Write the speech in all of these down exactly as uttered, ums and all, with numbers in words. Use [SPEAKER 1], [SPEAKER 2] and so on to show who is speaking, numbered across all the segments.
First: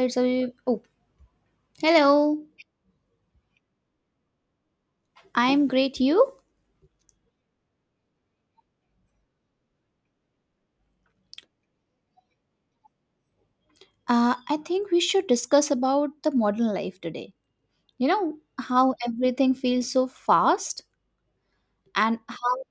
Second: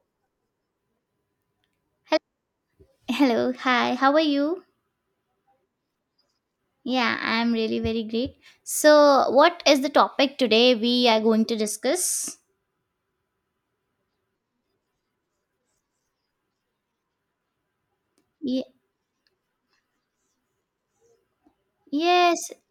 [SPEAKER 1] It's a, oh,
[SPEAKER 2] Hel-
[SPEAKER 1] hello.
[SPEAKER 2] Hello, hi, how are you?
[SPEAKER 1] I'm great. You?
[SPEAKER 2] Yeah, I'm really very great. So, what is the topic today we are going to discuss?
[SPEAKER 1] Uh, I think we should discuss about the modern life today. You know
[SPEAKER 2] Ye-
[SPEAKER 1] how everything feels so fast and
[SPEAKER 2] yes.
[SPEAKER 1] how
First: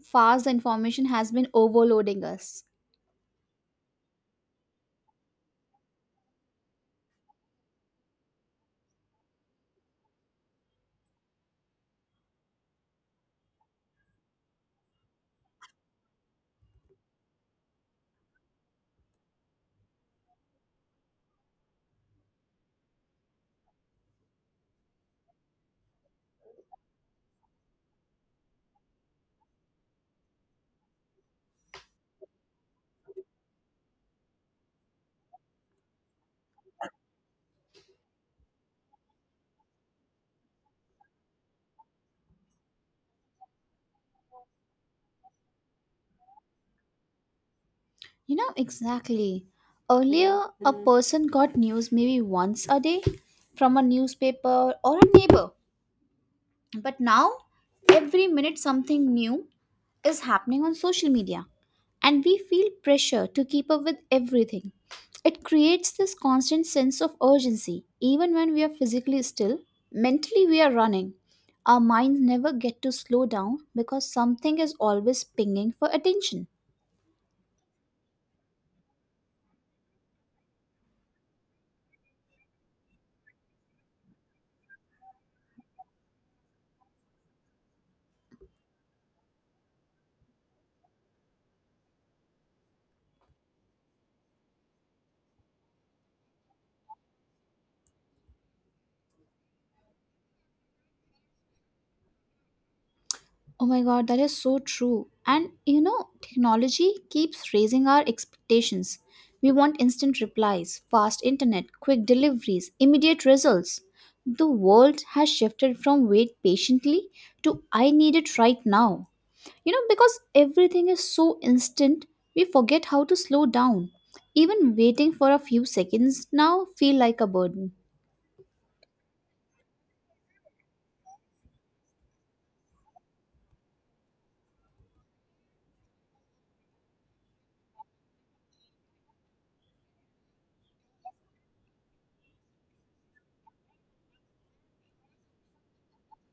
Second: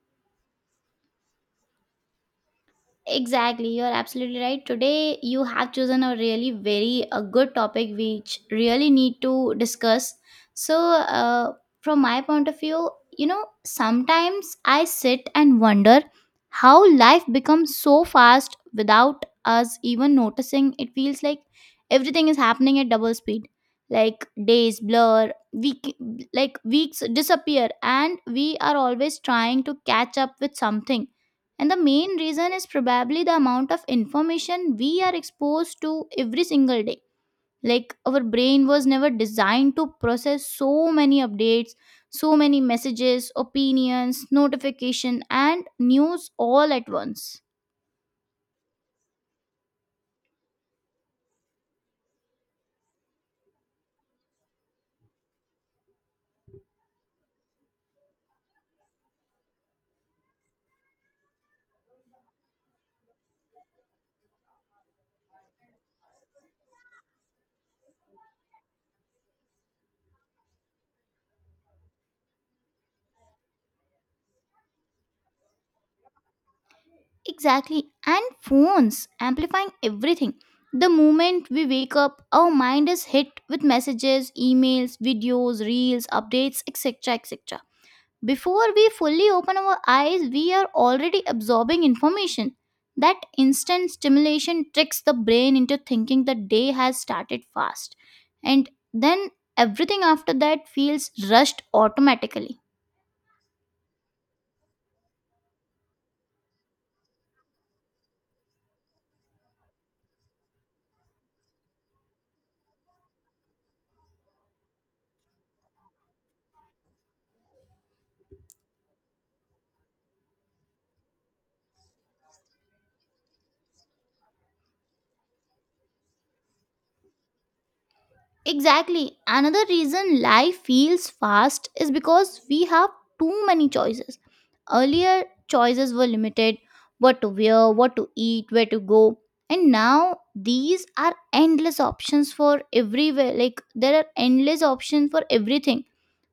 [SPEAKER 1] fast the information has been overloading us.
[SPEAKER 2] Exactly, you're absolutely right. Today, you have chosen a really very a good topic which really need to discuss. So, uh, from my point of view, you know, sometimes I sit and wonder how life becomes so fast without us even noticing. It feels like everything is happening at double speed. Like days blur, week like weeks disappear, and we are always trying to catch up with something and the main reason is probably the amount of information we are exposed to every single day. Like our brain was never designed to process so many updates, so many messages, opinions, notification and news all at once.
[SPEAKER 1] You know exactly. Earlier, a person got news maybe once a day from a newspaper or a neighbor, but now every minute something new is happening on social media, and we feel pressure to keep up with everything. It creates this constant sense of urgency, even when we are physically still, mentally, we are running. Our minds never get to slow down because something is always pinging for attention.
[SPEAKER 2] Exactly. And phones amplifying everything. The moment we wake up, our mind is hit with messages, emails, videos, reels, updates, et cetera et cetera. Before we fully open our eyes, we are already absorbing information. That instant stimulation tricks the brain into thinking the day has started fast. And then everything after that feels rushed automatically.
[SPEAKER 1] Oh my god, that is so true. And you know, technology keeps raising our expectations. We want instant replies, fast internet, quick deliveries, immediate results. The world has shifted from wait patiently to I need it right now. You know, because everything is so instant, we forget how to slow down. Even waiting for a few seconds now feel like a burden.
[SPEAKER 2] Exactly. Another reason life feels fast is because we have too many choices. Earlier, choices were limited, what to wear, what to eat, where to go. And now, these are endless options for everywhere. Like, there are endless options for everything.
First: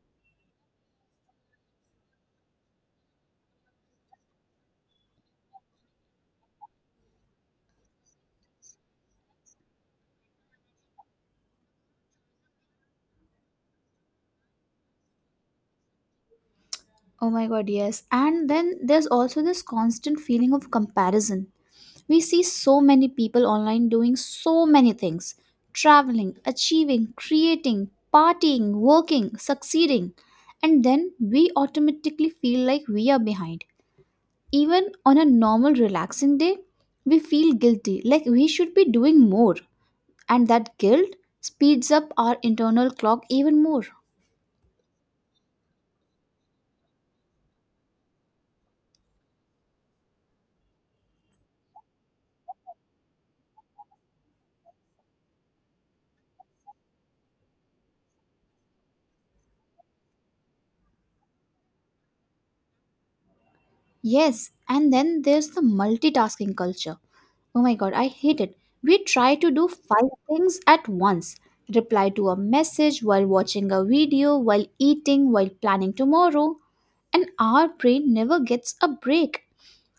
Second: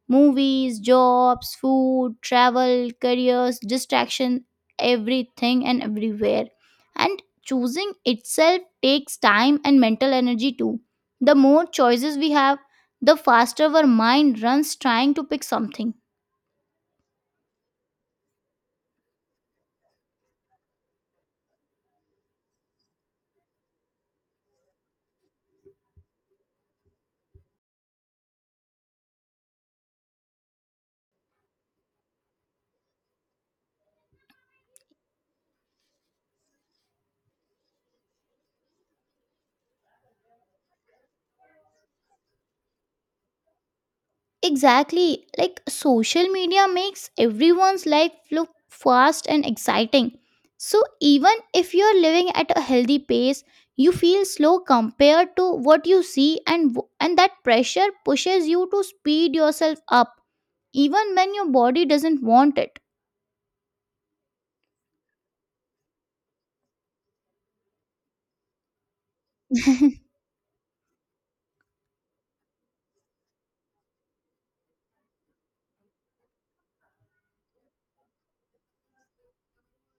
[SPEAKER 2] Movies, jobs, food, travel, careers, distraction, everything and everywhere. And choosing itself takes time and mental energy too. The more choices we have, the faster our mind runs trying to pick something.
[SPEAKER 1] Oh my god, yes. And then there's also this constant feeling of comparison. We see so many people online doing so many things, traveling, achieving, creating, partying, working, succeeding. And then we automatically feel like we are behind. Even on a normal, relaxing day, we feel guilty, like we should be doing more. And that guilt speeds up our internal clock even more.
[SPEAKER 2] Exactly. Like social media makes everyone's life look fast and exciting. So even if you're living at a healthy pace, you feel slow compared to what you see and w- and that pressure pushes you to speed yourself up even when your body doesn't want it.
[SPEAKER 1] Yes, and then there's the multitasking culture. Oh my god, I hate it. We try to do five things at once, reply to a message while watching a video, while eating, while planning tomorrow. And our brain never gets a break.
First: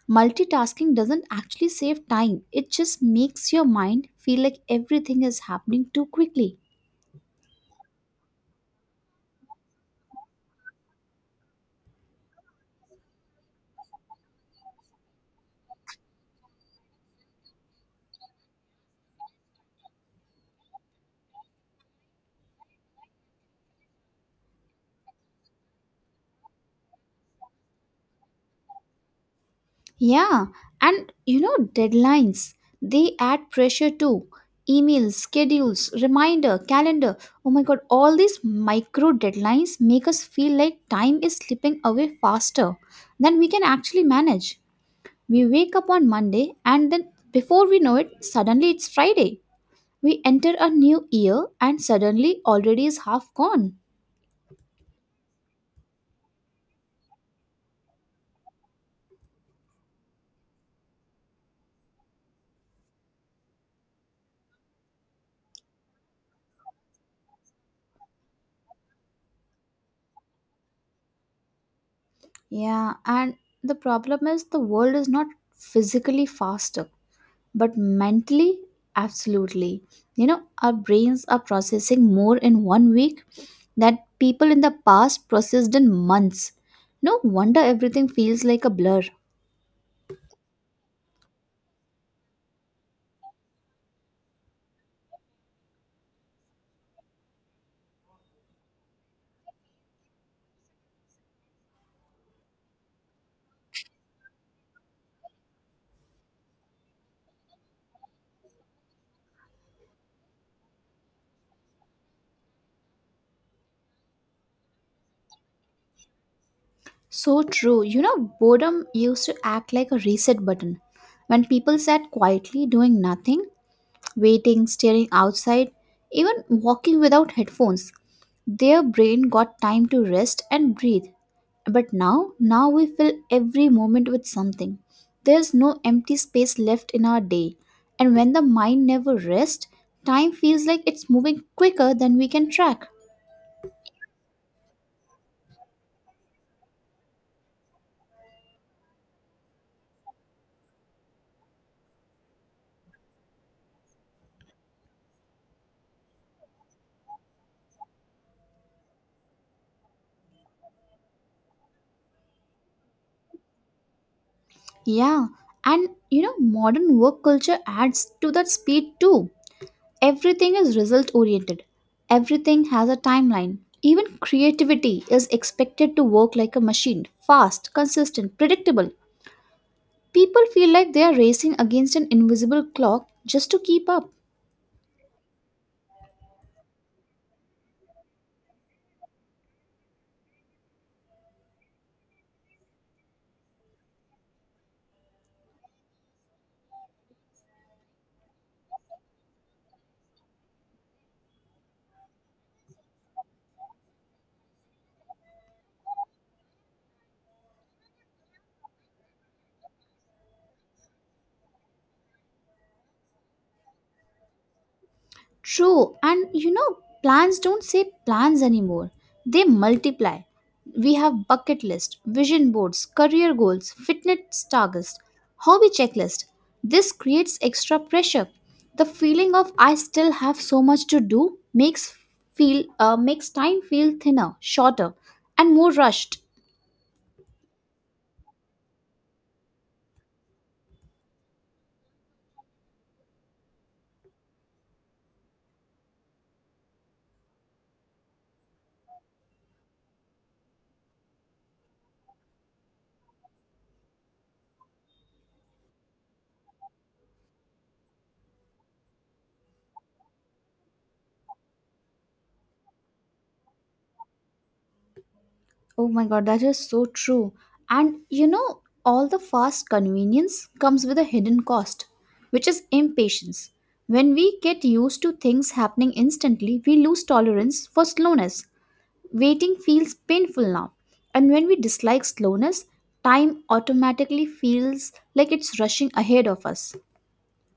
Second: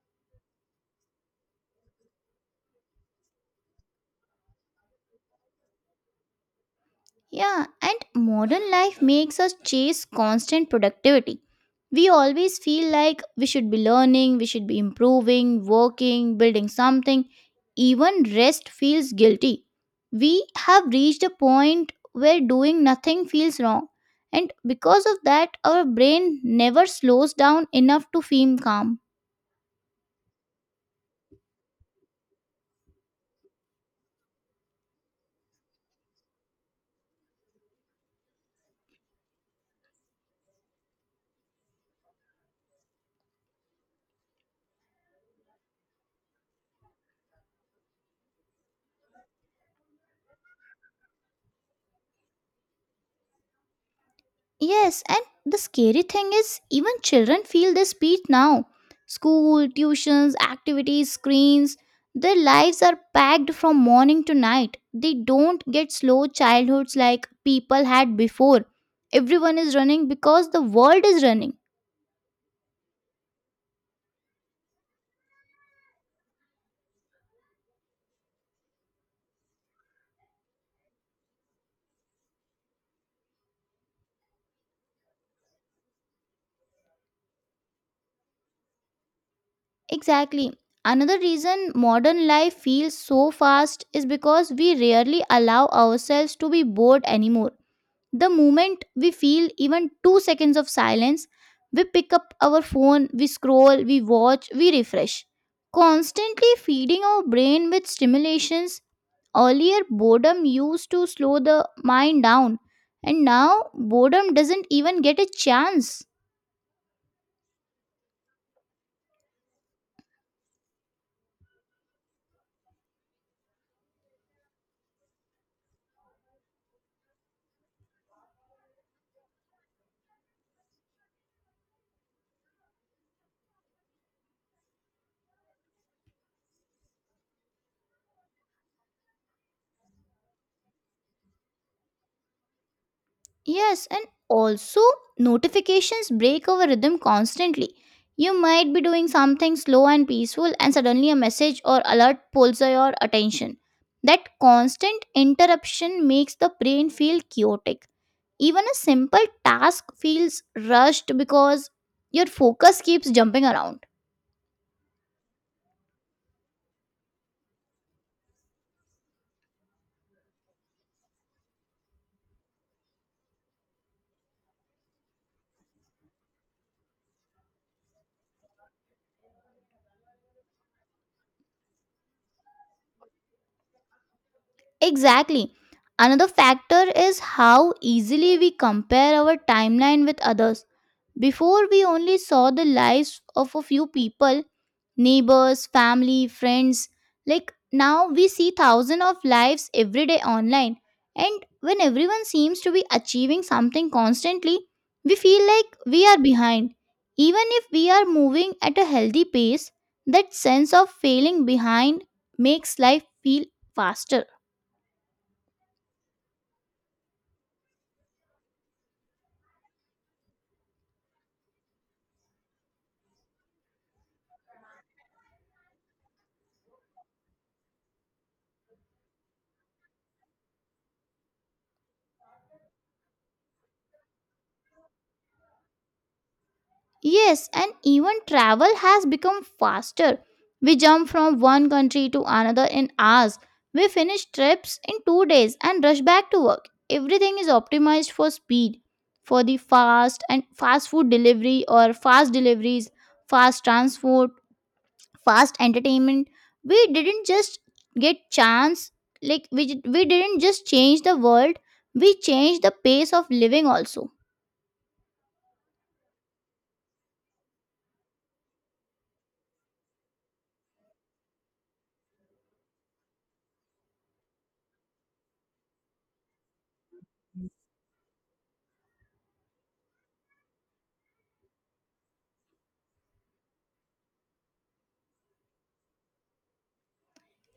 [SPEAKER 1] Multitasking doesn't actually save time, it just makes your mind feel like everything is happening too quickly.
[SPEAKER 2] Yeah, and modern life makes us chase constant productivity. We always feel like we should be learning, we should be improving, working, building something. Even rest feels guilty. We have reached a point where doing nothing feels wrong. And because of that, our brain never slows down enough to feel calm.
[SPEAKER 1] Yeah, and you know, deadlines, they add pressure too. Emails, schedules, reminder, calendar. Oh my god, all these micro deadlines make us feel like time is slipping away faster than we can actually manage. We wake up on Monday and then before we know it, suddenly it's Friday. We enter a new year and suddenly already is half gone.
[SPEAKER 2] Yes, and the scary thing is, even children feel this beat now. School, tuitions, activities, screens, their lives are packed from morning to night. They don't get slow childhoods like people had before. Everyone is running because the world is running.
[SPEAKER 1] Yeah, and the problem is the world is not physically faster but mentally absolutely. You know, our brains are processing more in one week that people in the past processed in months. No wonder everything feels like a blur.
[SPEAKER 2] Exactly. Another reason modern life feels so fast is because we rarely allow ourselves to be bored anymore. The moment we feel even two seconds of silence, we pick up our phone, we scroll, we watch, we refresh. Constantly feeding our brain with stimulations, earlier boredom used to slow the mind down, and now boredom doesn't even get a chance.
[SPEAKER 1] So true. You know, boredom used to act like a reset button. When people sat quietly doing nothing, waiting, staring outside, even walking without headphones. Their brain got time to rest and breathe. But now, now we fill every moment with something. There's no empty space left in our day. And when the mind never rests, time feels like it's moving quicker than we can track.
[SPEAKER 2] Yes, and also notifications break our rhythm constantly. You might be doing something slow and peaceful, and suddenly a message or alert pulls your attention. That constant interruption makes the brain feel chaotic. Even a simple task feels rushed because your focus keeps jumping around.
[SPEAKER 1] Yeah, and you know, modern work culture adds to that speed too. Everything is result oriented. Everything has a timeline. Even creativity is expected to work like a machine, fast, consistent, predictable. People feel like they are racing against an invisible clock just to keep up.
[SPEAKER 2] Exactly. Another factor is how easily we compare our timeline with others. Before, we only saw the lives of a few people, neighbors, family, friends. Like now, we see thousands of lives every day online. And when everyone seems to be achieving something constantly, we feel like we are behind. Even if we are moving at a healthy pace, that sense of failing behind makes life feel faster.
[SPEAKER 1] True, and you know, plans don't say plans anymore. They multiply. We have bucket list, vision boards, career goals, fitness targets, hobby checklist. This creates extra pressure. The feeling of I still have so much to do makes feel uh, makes time feel thinner, shorter, and more rushed.
[SPEAKER 2] Yes, and even travel has become faster. We jump from one country to another in hours. We finish trips in two days and rush back to work. Everything is optimized for speed, for the fast and fast food delivery or fast deliveries, fast transport, fast entertainment. We didn't just get chance, like we, we didn't just change the world, we changed the pace of living also.
[SPEAKER 1] Oh my god, that is so true. And you know, all the fast convenience comes with a hidden cost, which is impatience. When we get used to things happening instantly, we lose tolerance for slowness. Waiting feels painful now. And when we dislike slowness, time automatically feels like it's rushing ahead of us.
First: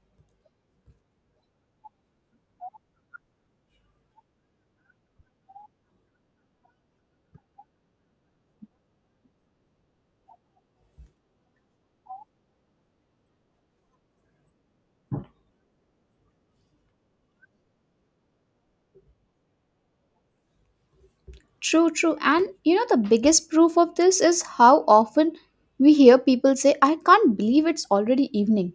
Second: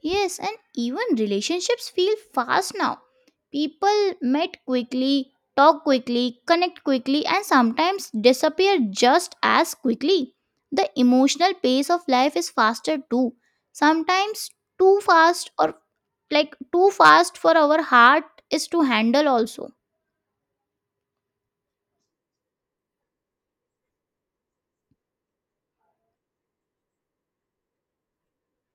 [SPEAKER 2] Yes, and even relationships feel fast now. People met quickly, talk quickly, connect quickly, and sometimes disappear just as quickly. The emotional pace of life is faster too. Sometimes too fast, or like too fast for our heart is to handle, also.
[SPEAKER 1] True, true. And you know, the biggest proof of this is how often we hear people say, I can't believe it's already evening,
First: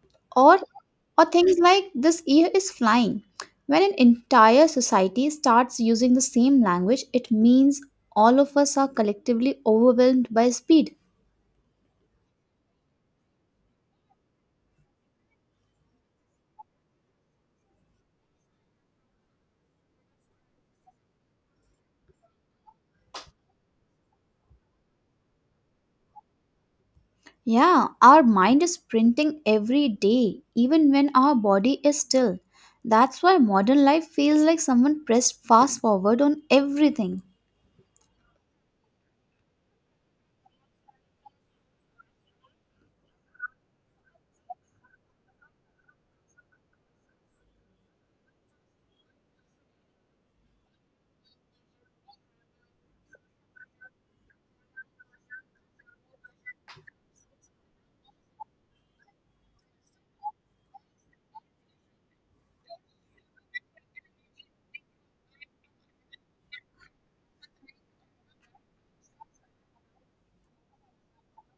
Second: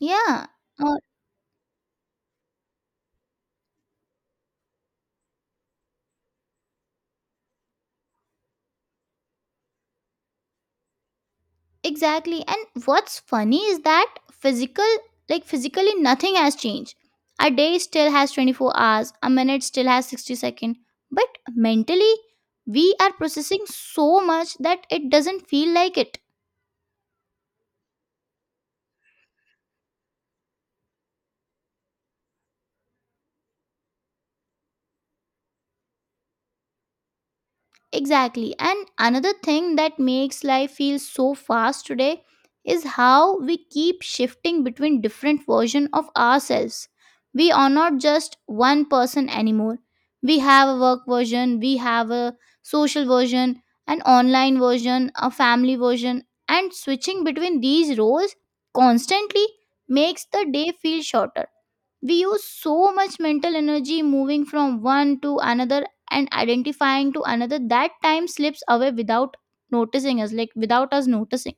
[SPEAKER 2] Yeah.
[SPEAKER 1] or
[SPEAKER 2] uh,
[SPEAKER 1] or things like this year is flying. When an entire society starts using the same language, it means all of us are collectively overwhelmed by speed.
[SPEAKER 2] Exactly. And what's funny is that physical, like physically, nothing has changed. A day still has twenty-four hours, a minute still has sixty seconds. But mentally, we are processing so much that it doesn't feel like it.
[SPEAKER 1] Yeah, our mind is sprinting every day even when our body is still. That's why modern life feels like someone pressed fast forward on everything.
[SPEAKER 2] Exactly. And another thing that makes life feel so fast today is how we keep shifting between different versions of ourselves. We are not just one person anymore. We have a work version, we have a social version, an online version, a family version, and switching between these roles constantly makes the day feel shorter. We use so much mental energy moving from one to another and identifying to another that time slips away without noticing us, like without us noticing.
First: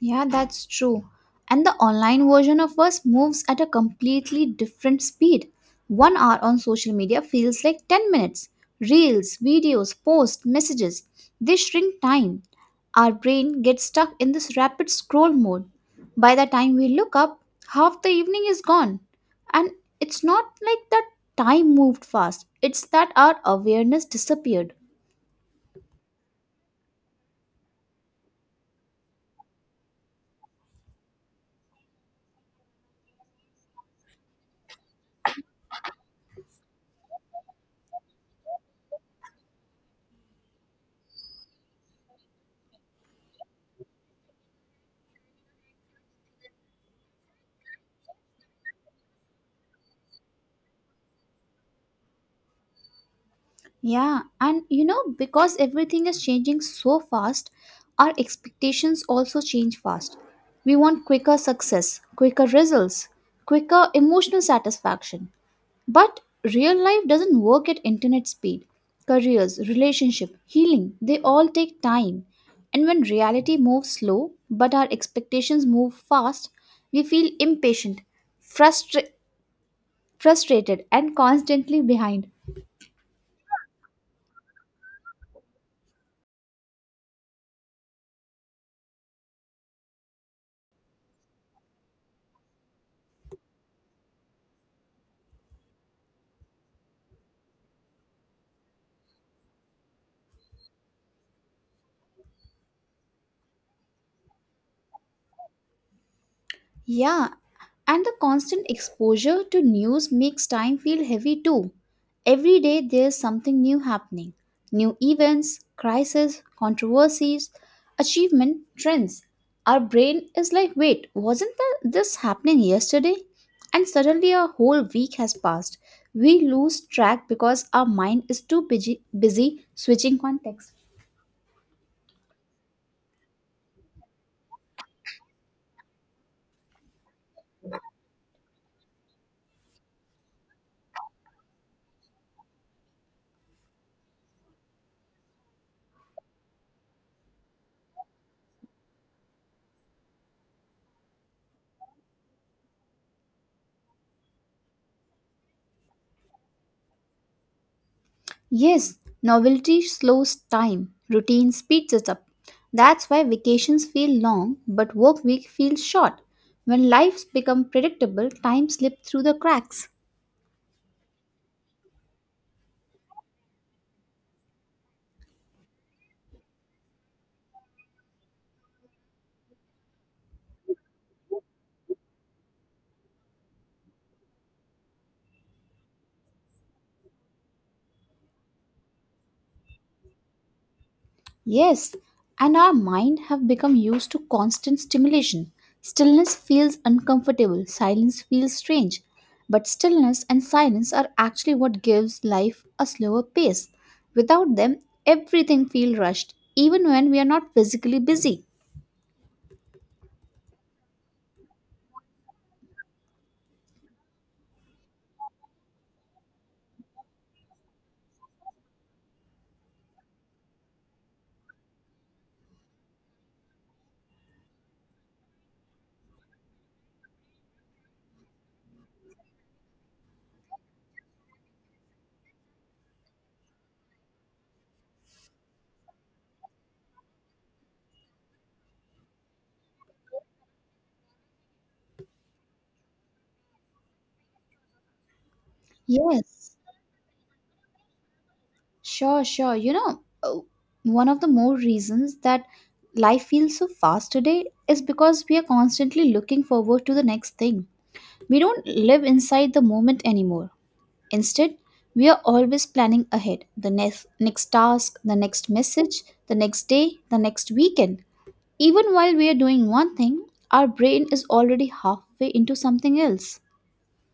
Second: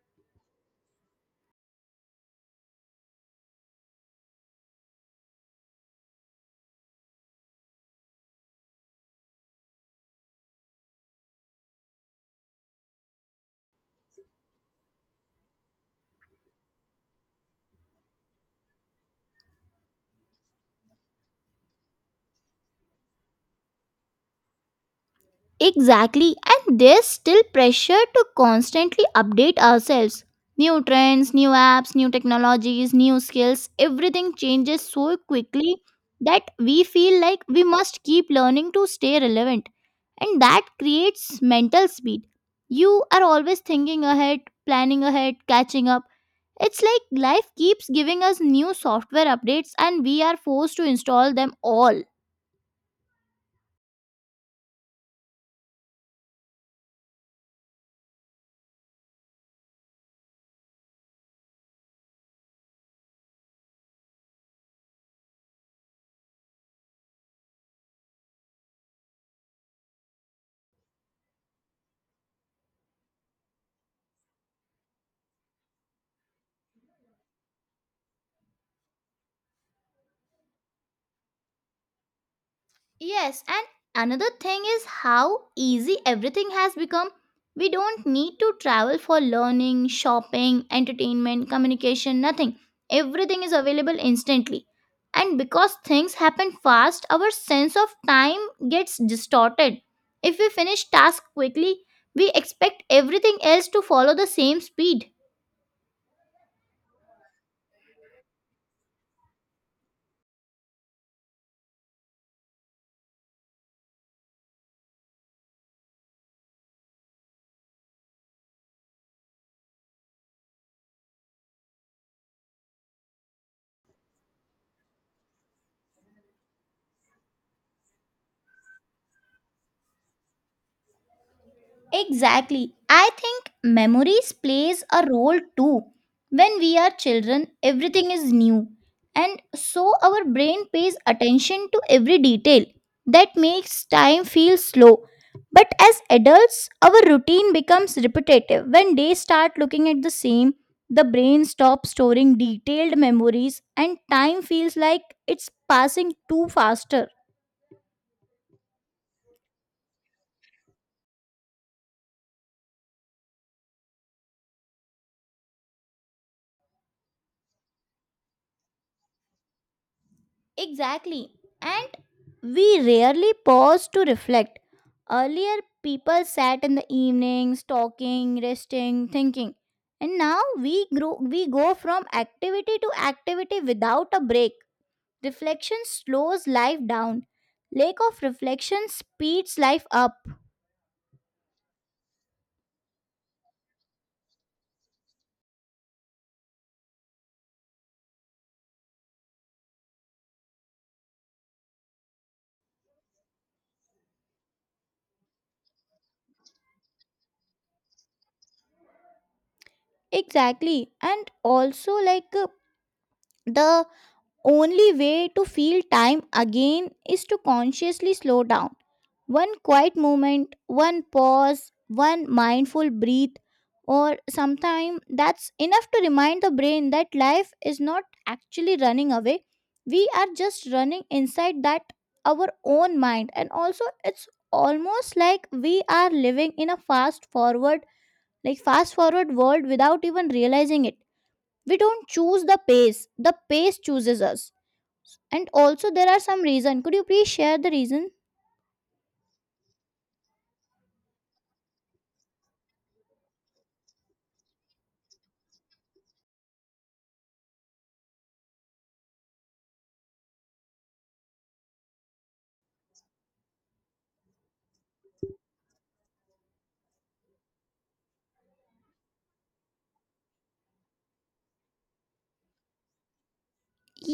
[SPEAKER 1] Yeah, that's true. And the online version of us moves at a completely different speed. One hour on social media feels like ten minutes. Reels, videos, posts, messages, they shrink time. Our brain gets stuck in this rapid scroll mode. By the time we look up, half the evening is gone. And it's not like that time moved fast, it's that our awareness disappeared.
[SPEAKER 2] Exactly, and there's still pressure to constantly update ourselves. New trends, new apps, new technologies, new skills, everything changes so quickly that we feel like we must keep learning to stay relevant. And that creates mental speed. You are always thinking ahead, planning ahead, catching up. It's like life keeps giving us new software updates and we are forced to install them all.
[SPEAKER 1] Yeah, and you know, because everything is changing so fast, our expectations also change fast. We want quicker success, quicker results, quicker emotional satisfaction. But real life doesn't work at internet speed. Careers, relationship, healing, they all take time. And when reality moves slow, but our expectations move fast, we feel impatient, frustra- frustrated, and constantly behind.
[SPEAKER 2] Yes, and another thing is how easy everything has become. We don't need to travel for learning, shopping, entertainment, communication, nothing. Everything is available instantly. And because things happen fast, our sense of time gets distorted. If we finish tasks quickly, we expect everything else to follow the same speed.
[SPEAKER 1] Yeah, and the constant exposure to news makes time feel heavy too. Every day there's something new happening, new events, crises, controversies, achievement, trends. Our brain is like, wait, wasn't tha- this happening yesterday? And suddenly a whole week has passed. We lose track because our mind is too busy, busy switching context.
[SPEAKER 2] Exactly. I think memories plays a role too. When we are children, everything is new and so our brain pays attention to every detail. That makes time feel slow. But as adults, our routine becomes repetitive. When days start looking at the same, the brain stops storing detailed memories and time feels like it's passing too faster.
[SPEAKER 1] Yes, novelty slows time, routine speeds it up. That's why vacations feel long but work week feels short. When lives become predictable, time slips through the cracks.
[SPEAKER 2] Exactly. And we rarely pause to reflect. Earlier, people sat in the evenings talking, resting, thinking. And now we grow, we go from activity to activity without a break. Reflection slows life down. Lack of reflection speeds life up.
[SPEAKER 1] Yes, and our mind have become used to constant stimulation. Stillness feels uncomfortable, silence feels strange. But stillness and silence are actually what gives life a slower pace. Without them, everything feels rushed, even when we are not physically busy.
[SPEAKER 2] Exactly. And also, like uh, the only way to feel time again is to consciously slow down. One quiet moment, one pause, one mindful breath, or sometime that's enough to remind the brain that life is not actually running away. We are just running inside that our own mind, and also it's almost like we are living in a fast forward, like fast forward world without even realizing it. We don't choose the pace, the pace chooses us and also there are some
[SPEAKER 1] Yes.
[SPEAKER 2] reason, could you please share the reason?
[SPEAKER 1] Sure, sure. You know, uh, one of the more reasons that life feels so fast today is because we are constantly looking forward to the next thing. We don't live inside the moment anymore. Instead, we are always planning ahead the next, next task, the next message, the next day, the next weekend. Even while we are doing one thing, our brain is already halfway into something else.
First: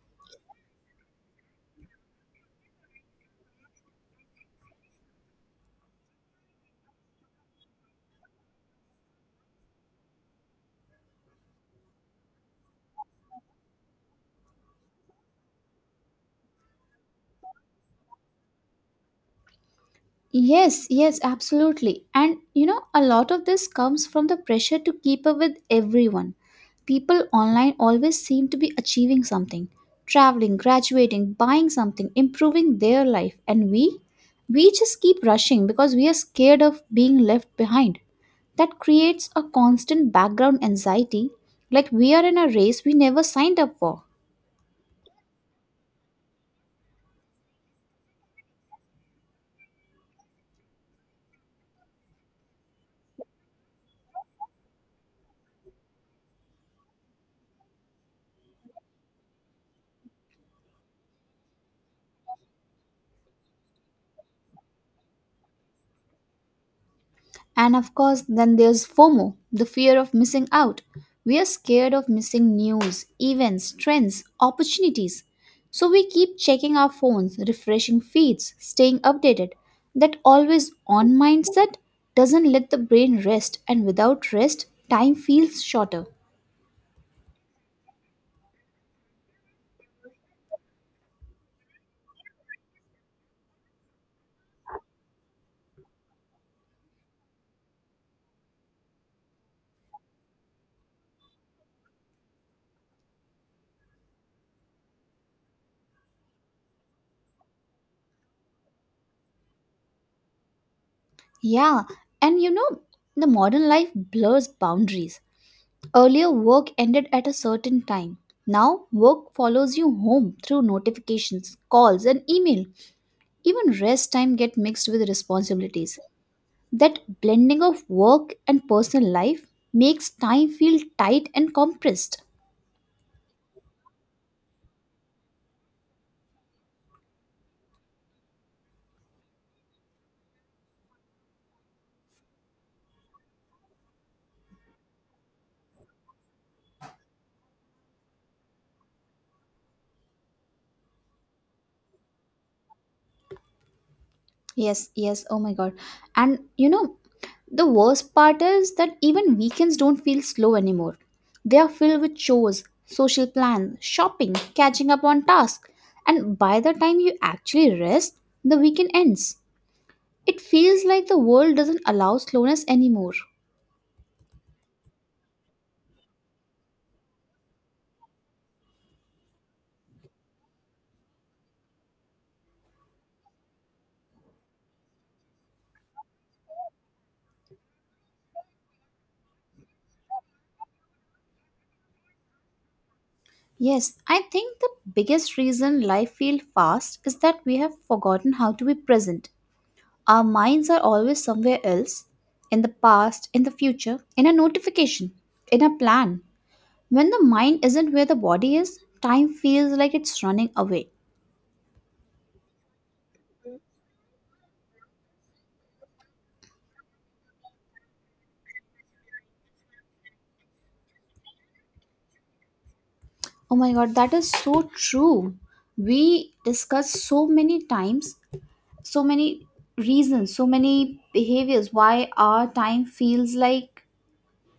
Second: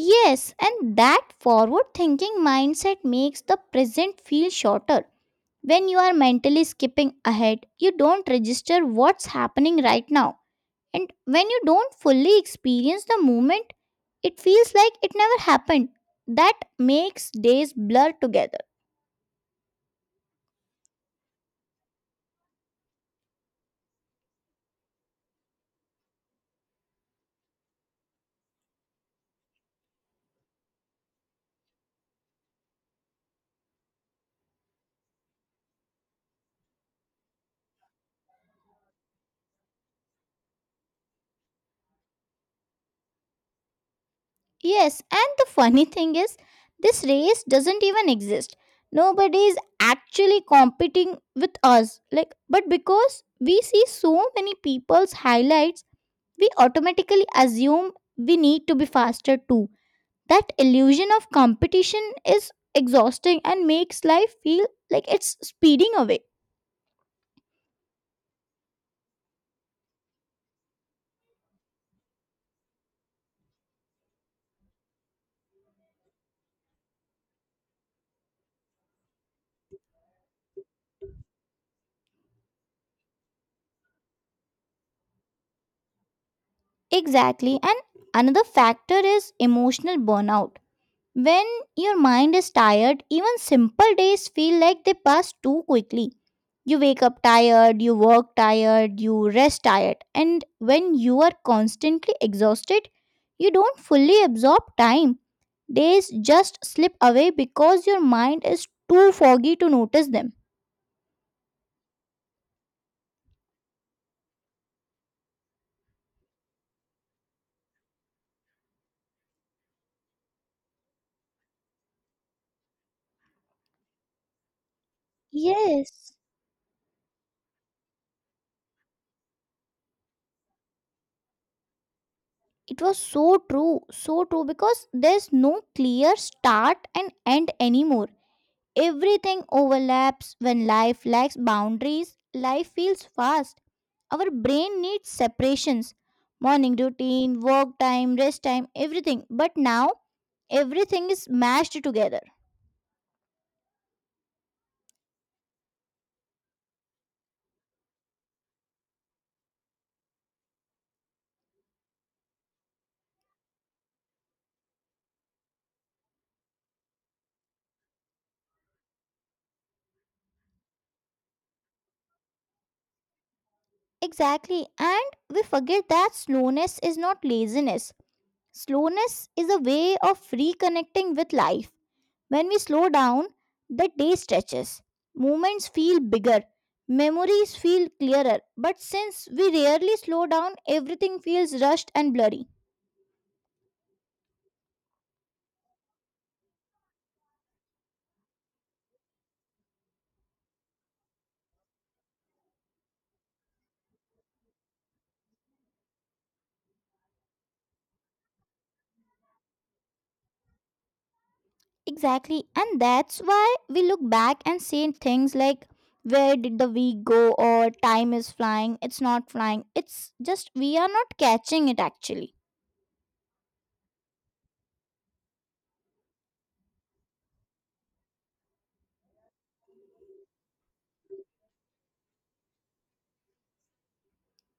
[SPEAKER 2] Yes, and that forward thinking mindset makes the present feel shorter. When you are mentally skipping ahead you don't register what's happening right now, and when you don't fully experience the moment it feels like it never happened. That makes days blur together.
[SPEAKER 1] Yes, yes, absolutely. And you know, a lot of this comes from the pressure to keep up with everyone. People online always seem to be achieving something, traveling, graduating, buying something, improving their life, and we we just keep rushing because we are scared of being left behind. That creates a constant background anxiety, like we are in a race we never signed up for.
[SPEAKER 2] Yes, and the funny thing is, this race doesn't even exist. Nobody is actually competing with us. Like, but because we see so many people's highlights, we automatically assume we need to be faster too. That illusion of competition is exhausting and makes life feel like it's speeding away.
[SPEAKER 1] And of course, then there's FOMO, the fear of missing out. We are scared of missing news, events, trends, opportunities. So we keep checking our phones, refreshing feeds, staying updated. That always on mindset doesn't let the brain rest, and without rest, time feels shorter.
[SPEAKER 2] Exactly. And another factor is emotional burnout. When your mind is tired, even simple days feel like they pass too quickly. You wake up tired, you work tired, you rest tired, and when you are constantly exhausted, you don't fully absorb time. Days just slip away because your mind is too foggy to notice them.
[SPEAKER 1] Yeah, and you know, the modern life blurs boundaries. Earlier, work ended at a certain time. Now, work follows you home through notifications, calls, and email. Even rest time get mixed with responsibilities.
[SPEAKER 2] Yes,
[SPEAKER 1] That blending of work and personal life makes time feel tight and compressed.
[SPEAKER 2] it was so true, so true because there's no clear start and end anymore. Everything overlaps when life lacks boundaries. Life feels fast. Our brain needs separations, morning routine, work time, rest time, everything. But now, everything is mashed together.
[SPEAKER 1] Yes, yes, oh my god. And you know, the worst part is that even weekends don't feel slow anymore. They are filled with chores, social plans, shopping, catching up on tasks, and by the time you actually rest, the weekend ends. It feels like the world doesn't allow slowness anymore.
[SPEAKER 2] Exactly. And we forget that slowness is not laziness, slowness is a way of reconnecting with life. When we slow down, the day stretches. Moments feel bigger. Memories feel clearer. But since we rarely slow down, everything feels rushed and blurry.
[SPEAKER 1] Yes, I think the biggest reason life feels fast is that we have forgotten how to be present. Our minds are always somewhere else, in the past, in the future, in a notification, in a plan. When the mind isn't where the body is, time feels like it's running away.
[SPEAKER 2] Exactly. And that's why we look back and say things like, where did the week go? Or time is flying. It's not flying. It's just we are not catching it actually.
[SPEAKER 1] Oh my god, that is so true. We discuss so many times, so many reasons, so many behaviors why our time feels like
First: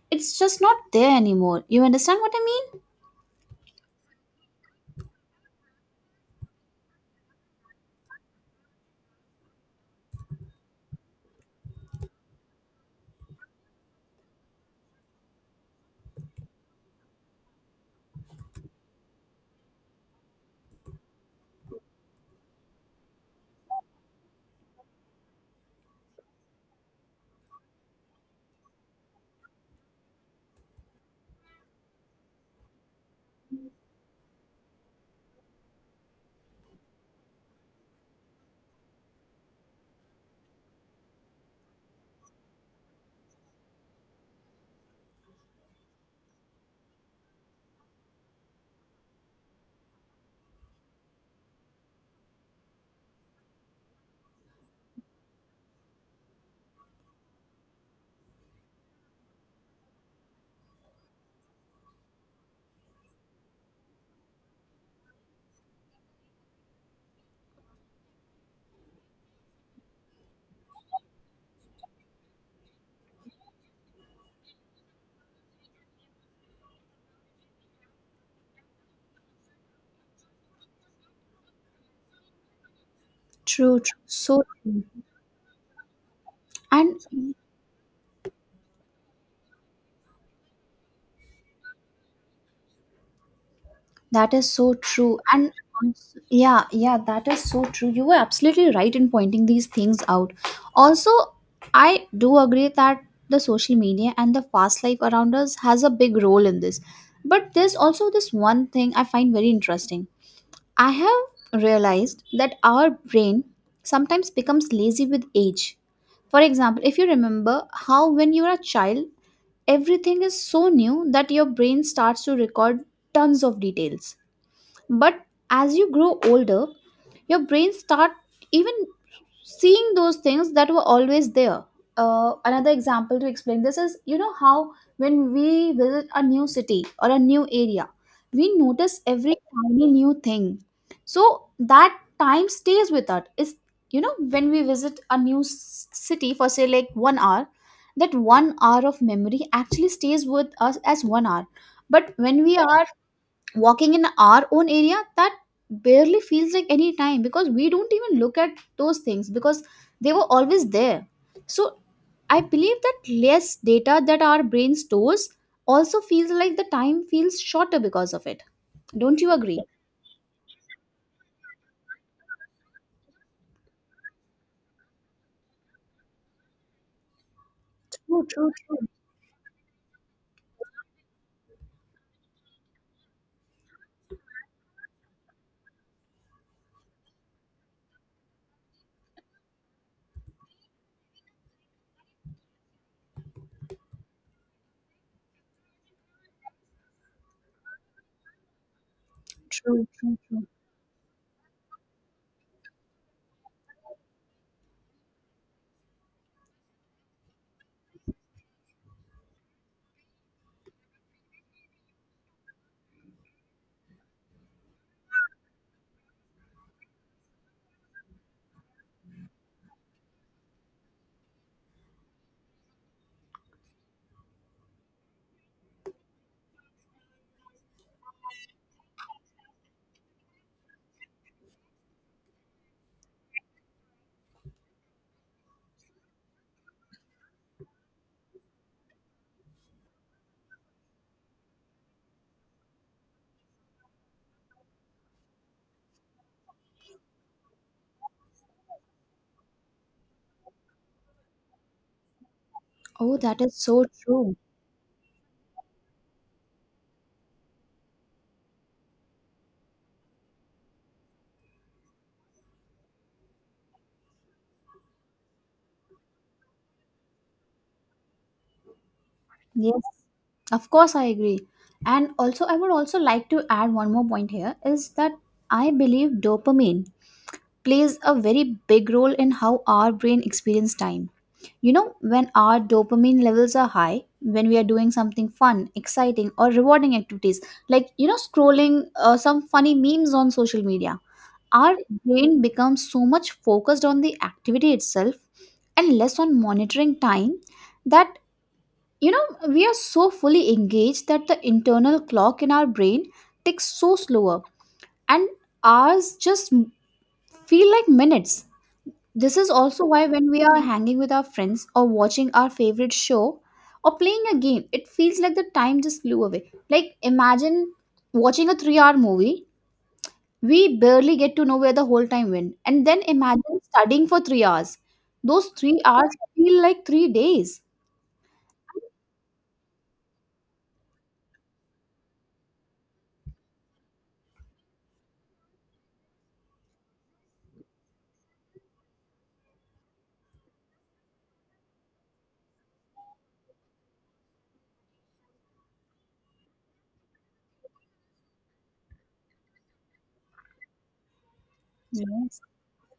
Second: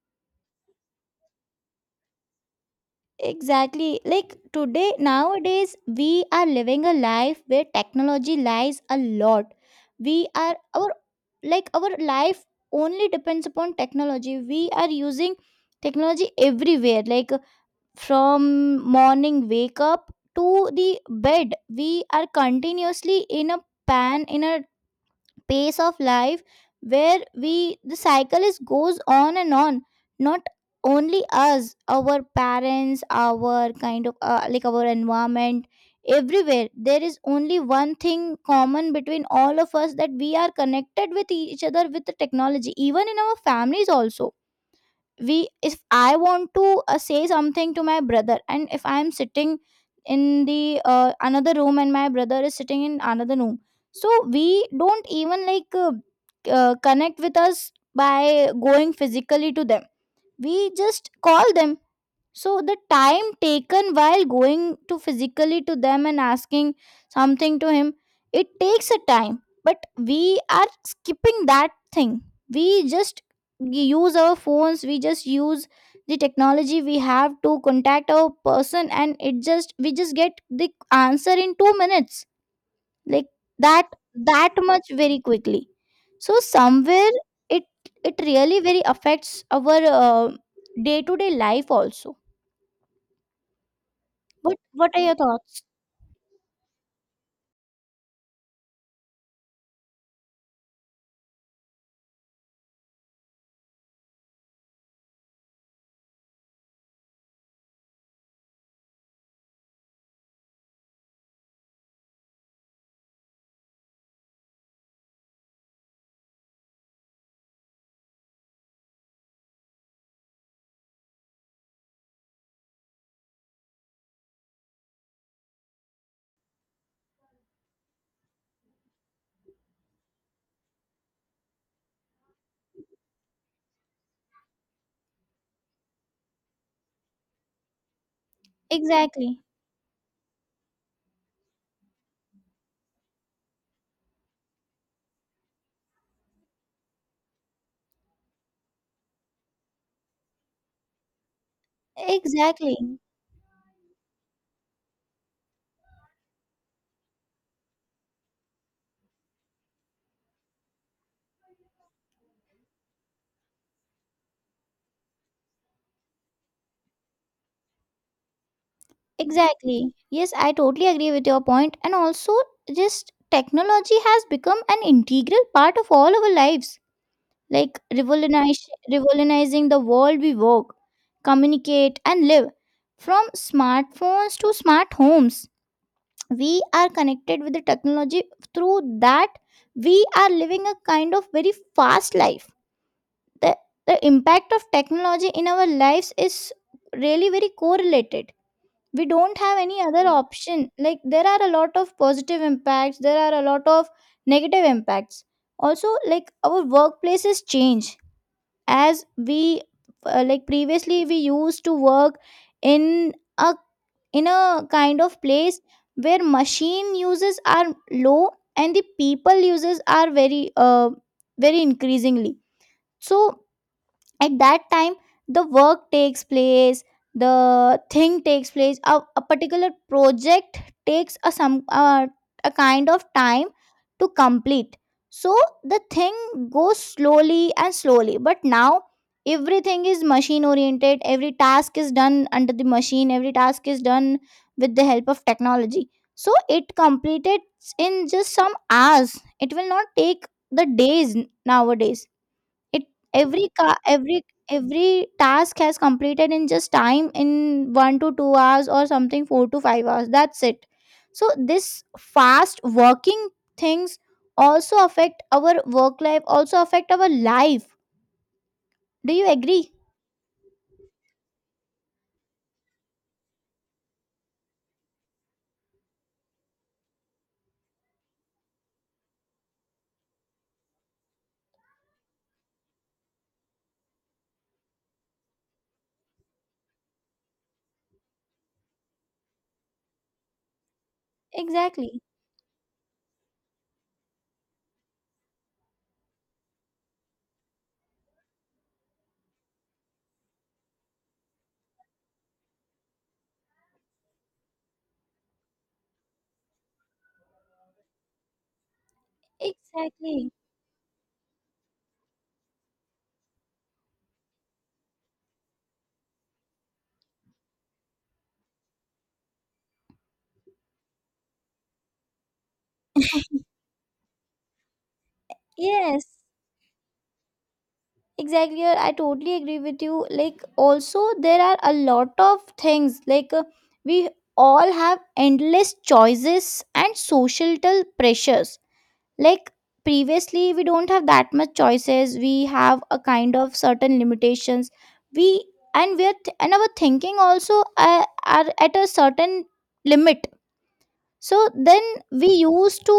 [SPEAKER 1] it's just not there anymore. You understand what I mean?
[SPEAKER 2] Exactly. Like today, nowadays, we are living a life where technology lies a lot. We are our like our life only depends upon technology. We are using technology everywhere. Like from morning wake up to the bed, we are continuously in a pan in a pace of life where we the cycle is goes on and on, not only us, our parents, our kind of uh, like our environment. Everywhere there is only one thing common between all of us, that we are connected with each other with the technology, even in our families also. We, if I want to uh, say something to my brother, and if I am sitting in the uh, another room and my brother is sitting in another room, so we don't even like uh, uh, connect with us by going physically to them, we just call them. So the time taken while going to physically to them and asking something to him, it takes a time. But we are skipping that thing. We just use our phones, we just use the technology we have to contact our person, and it just we just get the answer in two minutes. Like
[SPEAKER 1] True,
[SPEAKER 2] that,
[SPEAKER 1] true, so
[SPEAKER 2] that
[SPEAKER 1] true.
[SPEAKER 2] much very quickly. So
[SPEAKER 1] And
[SPEAKER 2] somewhere it it really very affects our uh, day to day life also.
[SPEAKER 1] that is
[SPEAKER 2] What
[SPEAKER 1] so
[SPEAKER 2] what are your
[SPEAKER 1] true. And
[SPEAKER 2] thoughts?
[SPEAKER 1] also- yeah, yeah, that is so true. You were absolutely right in pointing these things out. Also, I do agree that the social media and the fast life around us has a big role in this. But there's also this one thing I find very interesting. I have realized that our brain sometimes becomes lazy with age. For example, if you remember how when you are a child, everything is so new that your brain starts to record tons of details. But as you grow older, your brain start even seeing those things that were always there. Uh, another example to explain this is you know how when we visit a new city or a new area, we notice every
[SPEAKER 2] Exactly.
[SPEAKER 1] tiny new thing. So that time stays with us. It's, you know, when we visit a new s- city for say like one hour, that one hour of memory actually stays with us as one hour. But when we
[SPEAKER 2] Exactly.
[SPEAKER 1] are walking in our own area, that barely feels like any time because we don't even look at those things because they were always there. So I believe that less data that our brain stores also feels like the time feels shorter because of it. Don't you agree?
[SPEAKER 2] Exactly. Yes, I totally agree with your point. And also, just technology has become an integral part of all our lives, like
[SPEAKER 1] True, true,
[SPEAKER 2] revolutionize,
[SPEAKER 1] true,
[SPEAKER 2] revolutionizing the world we work, communicate, and live. From smartphones to smart homes, we are connected with the technology. Through that, we are living a kind of very fast life. The, the impact of technology in our lives is really very correlated. We don't have any
[SPEAKER 1] true,
[SPEAKER 2] other
[SPEAKER 1] true, true.
[SPEAKER 2] option, like there are a lot of positive impacts, there are a lot of negative impacts also. Like our workplaces change as we, uh, like previously we used to work in a in a kind of place where machine uses are low and the people uses are very uh, very increasingly. So at that time the work takes place, the thing takes place, a, a particular project takes a some uh, a kind of time to complete. So the thing goes slowly and slowly, but now everything is machine oriented, every task is done under the machine, every task is done with the help of technology, so it completed in just some hours, it will not take the days nowadays. It
[SPEAKER 1] Oh, that
[SPEAKER 2] every
[SPEAKER 1] is
[SPEAKER 2] car,
[SPEAKER 1] so
[SPEAKER 2] every
[SPEAKER 1] true.
[SPEAKER 2] every task has completed in just time, in one to two hours or something, four to five hours. That's it. So this fast working things also affect our work life, also affect our life. Do you agree?
[SPEAKER 1] Yes, of course, I agree. And also, I would also like to add one more point here is that I believe dopamine plays a very big role in how our brain experiences time. You know, when our dopamine levels are high, when we are doing something fun, exciting, or rewarding activities, like, you know, scrolling uh, some funny memes on social media, our
[SPEAKER 2] Exactly.
[SPEAKER 1] brain becomes so much focused on the activity itself and less on monitoring time that, you know, we are so fully engaged that the internal clock in our brain ticks so slower and hours just feel like minutes. This is also why when
[SPEAKER 2] Exactly.
[SPEAKER 1] we are hanging with our friends or watching our favorite show or playing a game, it feels like the time just flew away. Like imagine watching a three-hour movie, we barely get to know where the whole time went. And then imagine studying for three hours. Those three
[SPEAKER 2] Yes.
[SPEAKER 1] hours feel like three days.
[SPEAKER 2] Exactly. Yeah, I totally agree with you. Like, also, there are a lot of things. Like, uh, we all have endless choices and societal pressures. Like previously we don't have that much choices, we have a kind of certain limitations. We, and we are th- and our thinking also uh, are at a certain limit. So then we
[SPEAKER 1] Yes,
[SPEAKER 2] used to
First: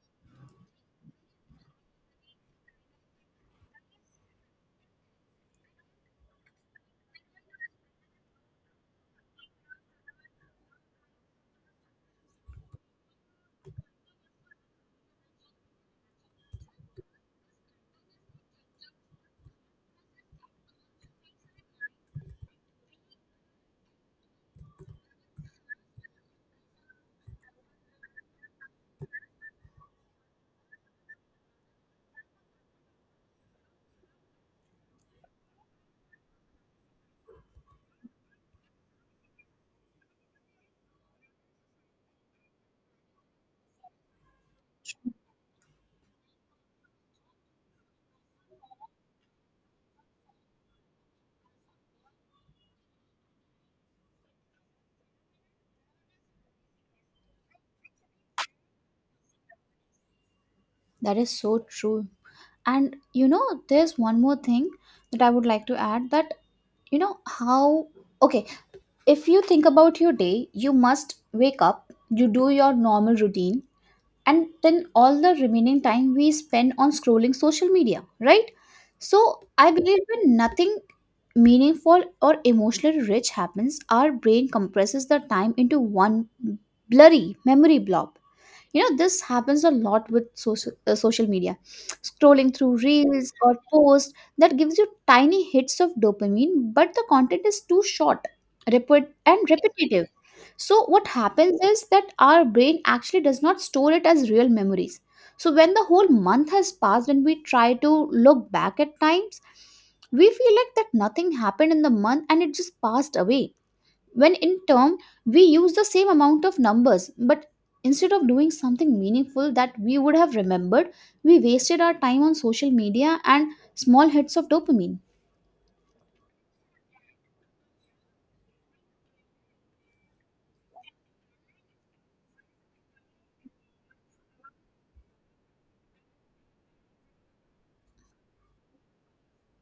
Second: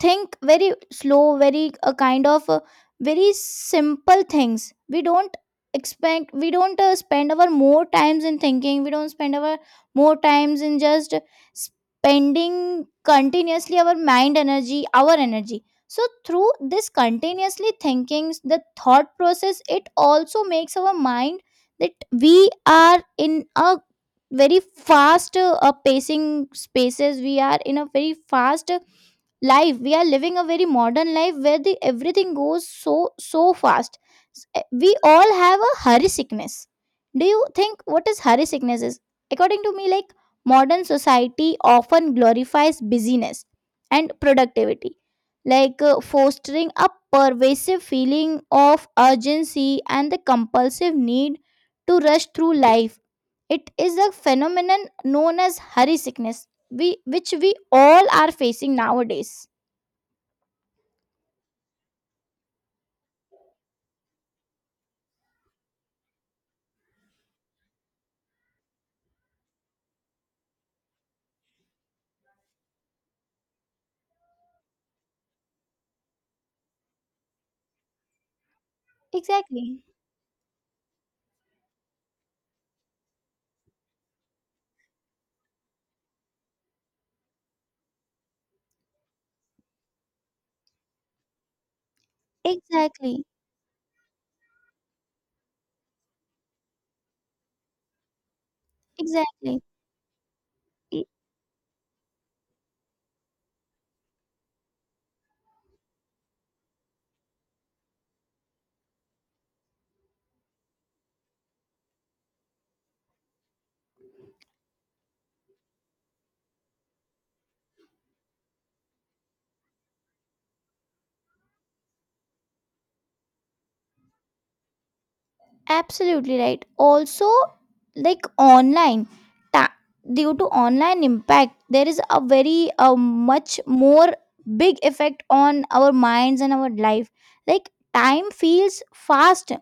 [SPEAKER 2] think very slow, very a kind of uh, very simple things. We don't expect, we don't uh, spend our more times in thinking, we don't spend our more times in just spending continuously our mind energy, our energy. So through this continuously thinking the thought process, it also makes our mind that we are in a very fast uh, uh, pacing spaces, we are in a very fast uh, life, we are living a very modern life where the everything goes so so fast. S- eh, we all have a hurry sickness. Do you think what is hurry sickness is? According to me, like modern society often glorifies busyness and productivity, like uh, fostering a pervasive feeling of urgency and the compulsive need to rush through life. It is a phenomenon known as hurry sickness, we which we all are facing nowadays.
[SPEAKER 1] that is so true. And you know, there's one more thing that I would like to add that you know how, okay, if you think about your day, you must wake up, you do your normal routine, and then all the remaining time we spend on scrolling social media, right? So I
[SPEAKER 2] Exactly.
[SPEAKER 1] believe when nothing meaningful or emotionally rich happens, our brain compresses the time into one blurry memory blob. You know, this happens a lot with social uh, social media, scrolling through
[SPEAKER 2] Exactly.
[SPEAKER 1] reels or posts that gives you tiny hits of dopamine but the content is too short, repeat and
[SPEAKER 2] Exactly.
[SPEAKER 1] repetitive. So
[SPEAKER 2] I-
[SPEAKER 1] what happens is that our brain actually does not store it as real memories. So when the whole month has passed and we try to look back at times, we feel like that nothing happened in the month and it just passed away, when in turn we use the same amount of numbers but instead of doing something meaningful that we would have remembered, we wasted our time on social media and small hits of dopamine.
[SPEAKER 2] Absolutely right. Also, like online, ta- due to online impact, there is a very uh, much more big effect on our minds and our life. Like time feels fast,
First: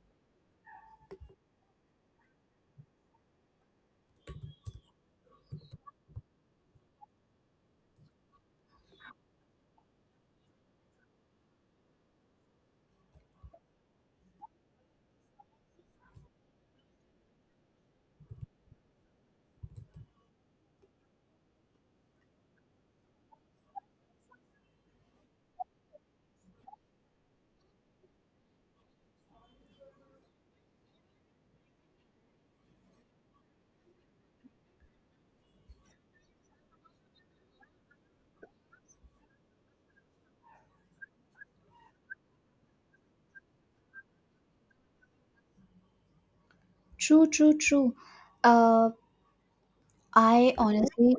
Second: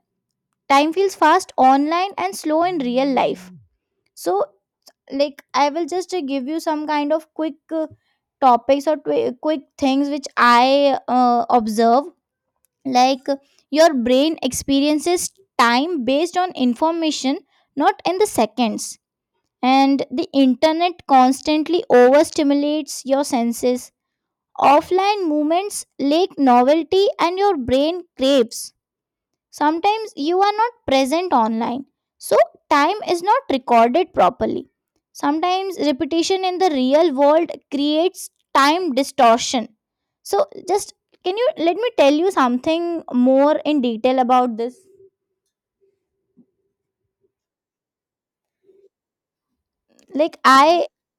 [SPEAKER 2] time feels fast online and slow in real life. So, like I will just uh, give you some kind of quick uh, topics or twi- quick things which I uh, observe. Like, uh, your brain experiences time based on information, not in the seconds, and the internet constantly overstimulates your senses. Offline movements lack novelty and your brain craves. Sometimes you are not present online, so time is not recorded properly. Sometimes repetition in the real world creates time distortion. So, just can you let me tell you something more in detail about this?
[SPEAKER 1] True, true, true. uh
[SPEAKER 2] Like,
[SPEAKER 1] I
[SPEAKER 2] I
[SPEAKER 1] honestly,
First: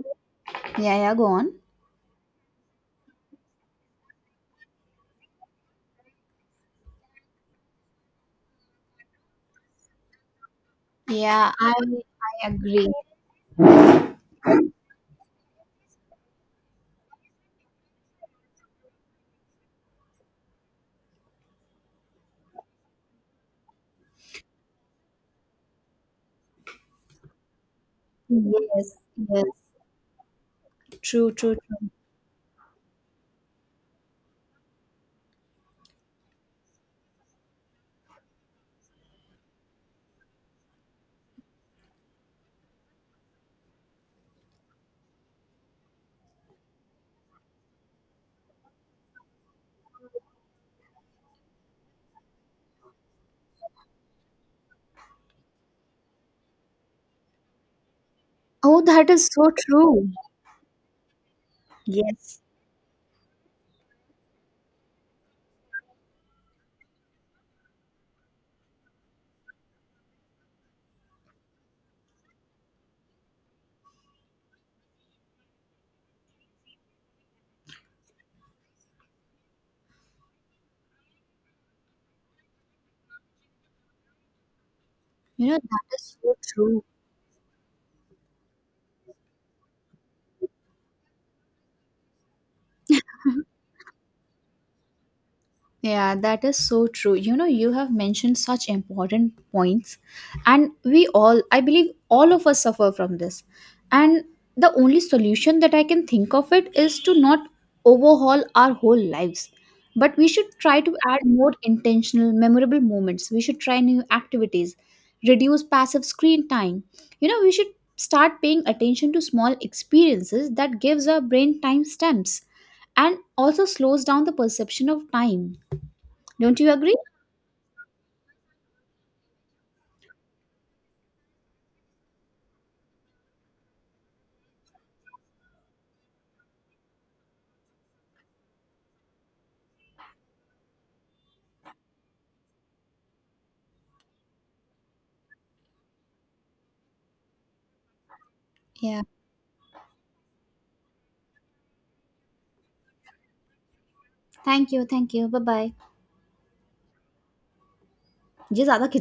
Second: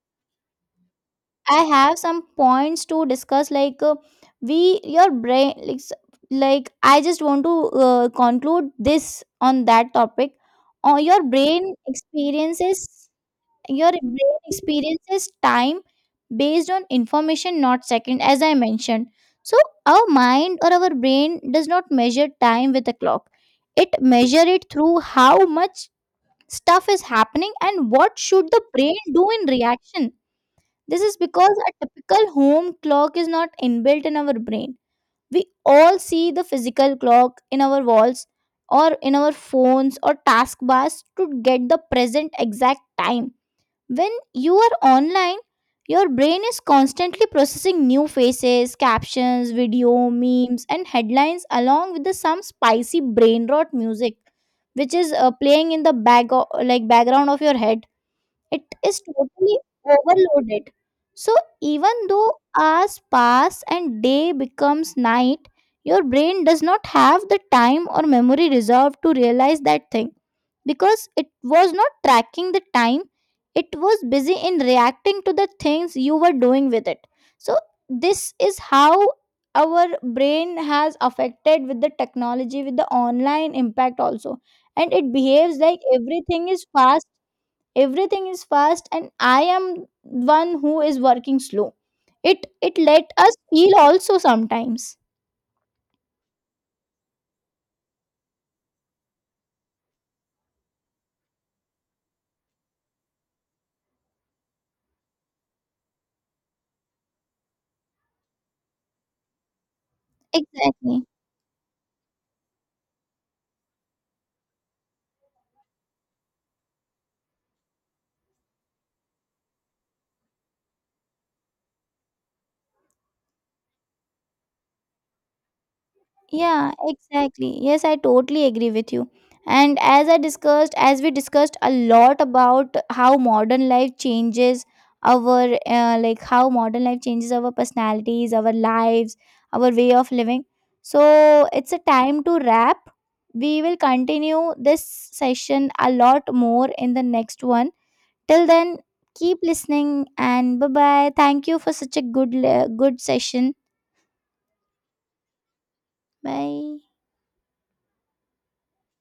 [SPEAKER 1] yeah, yeah, go on.
[SPEAKER 2] I have some points to discuss. Like, uh, we your brain like s- like I just want to uh, conclude this on that topic. Or your
[SPEAKER 1] Yeah, i
[SPEAKER 2] brain
[SPEAKER 1] i agree.
[SPEAKER 2] experiences Your brain experiences time based on information, not second, as I mentioned. So our mind or our brain does not measure time with a clock. It measure it through how much stuff is happening and what should the brain
[SPEAKER 1] Yes,
[SPEAKER 2] do in
[SPEAKER 1] yes.
[SPEAKER 2] reaction. This is
[SPEAKER 1] True,
[SPEAKER 2] because
[SPEAKER 1] true,
[SPEAKER 2] a
[SPEAKER 1] true.
[SPEAKER 2] typical home clock is not inbuilt in our brain. We all see the physical clock in our walls or in our phones or task bars to get the present exact time. When you are online, your brain is constantly processing new faces, captions, video, memes, and headlines along with the some spicy brain rot music, which is uh, playing in the back o- like background of your head. It
[SPEAKER 1] Oh,
[SPEAKER 2] is
[SPEAKER 1] that is so
[SPEAKER 2] totally
[SPEAKER 1] true.
[SPEAKER 2] overloaded. So even though
[SPEAKER 1] Yes.
[SPEAKER 2] hours pass and day becomes night, your brain does not have the time or memory reserve to realize that thing, because it was not tracking the time, it was busy in reacting to the things you were doing with it. So this is how our brain has affected with the technology, with the online impact also, and it
[SPEAKER 1] You know,
[SPEAKER 2] behaves like
[SPEAKER 1] that is so
[SPEAKER 2] everything is
[SPEAKER 1] true.
[SPEAKER 2] fast, everything is fast and I am one who is working slow. It it let us feel also sometimes.
[SPEAKER 1] Yeah, that is so true. You know, you have mentioned such important points, and we all, I believe, all of us suffer from this. And the only solution that I can think of it is to not overhaul our whole lives, but we should try to
[SPEAKER 2] Exactly.
[SPEAKER 1] add more intentional, memorable moments. We should try new activities, reduce passive screen time. You know, we should start paying attention to small experiences that gives our brain time stamps, and also slows down the perception of time. Don't you
[SPEAKER 2] Yeah,
[SPEAKER 1] agree?
[SPEAKER 2] exactly. Yes, I totally agree with you. And as I discussed, as we discussed a lot about how modern life changes our, uh, like how modern life changes our personalities, our lives, our way of living. So it's a time to wrap. We will continue this session a lot more in the next one. Till then,
[SPEAKER 1] Yeah.
[SPEAKER 2] keep listening, and bye bye. Thank you for such a good, le- good session.
[SPEAKER 1] Thank you. Thank you. Bye bye.
[SPEAKER 2] Bye.
[SPEAKER 1] ये ज्यादा खिंच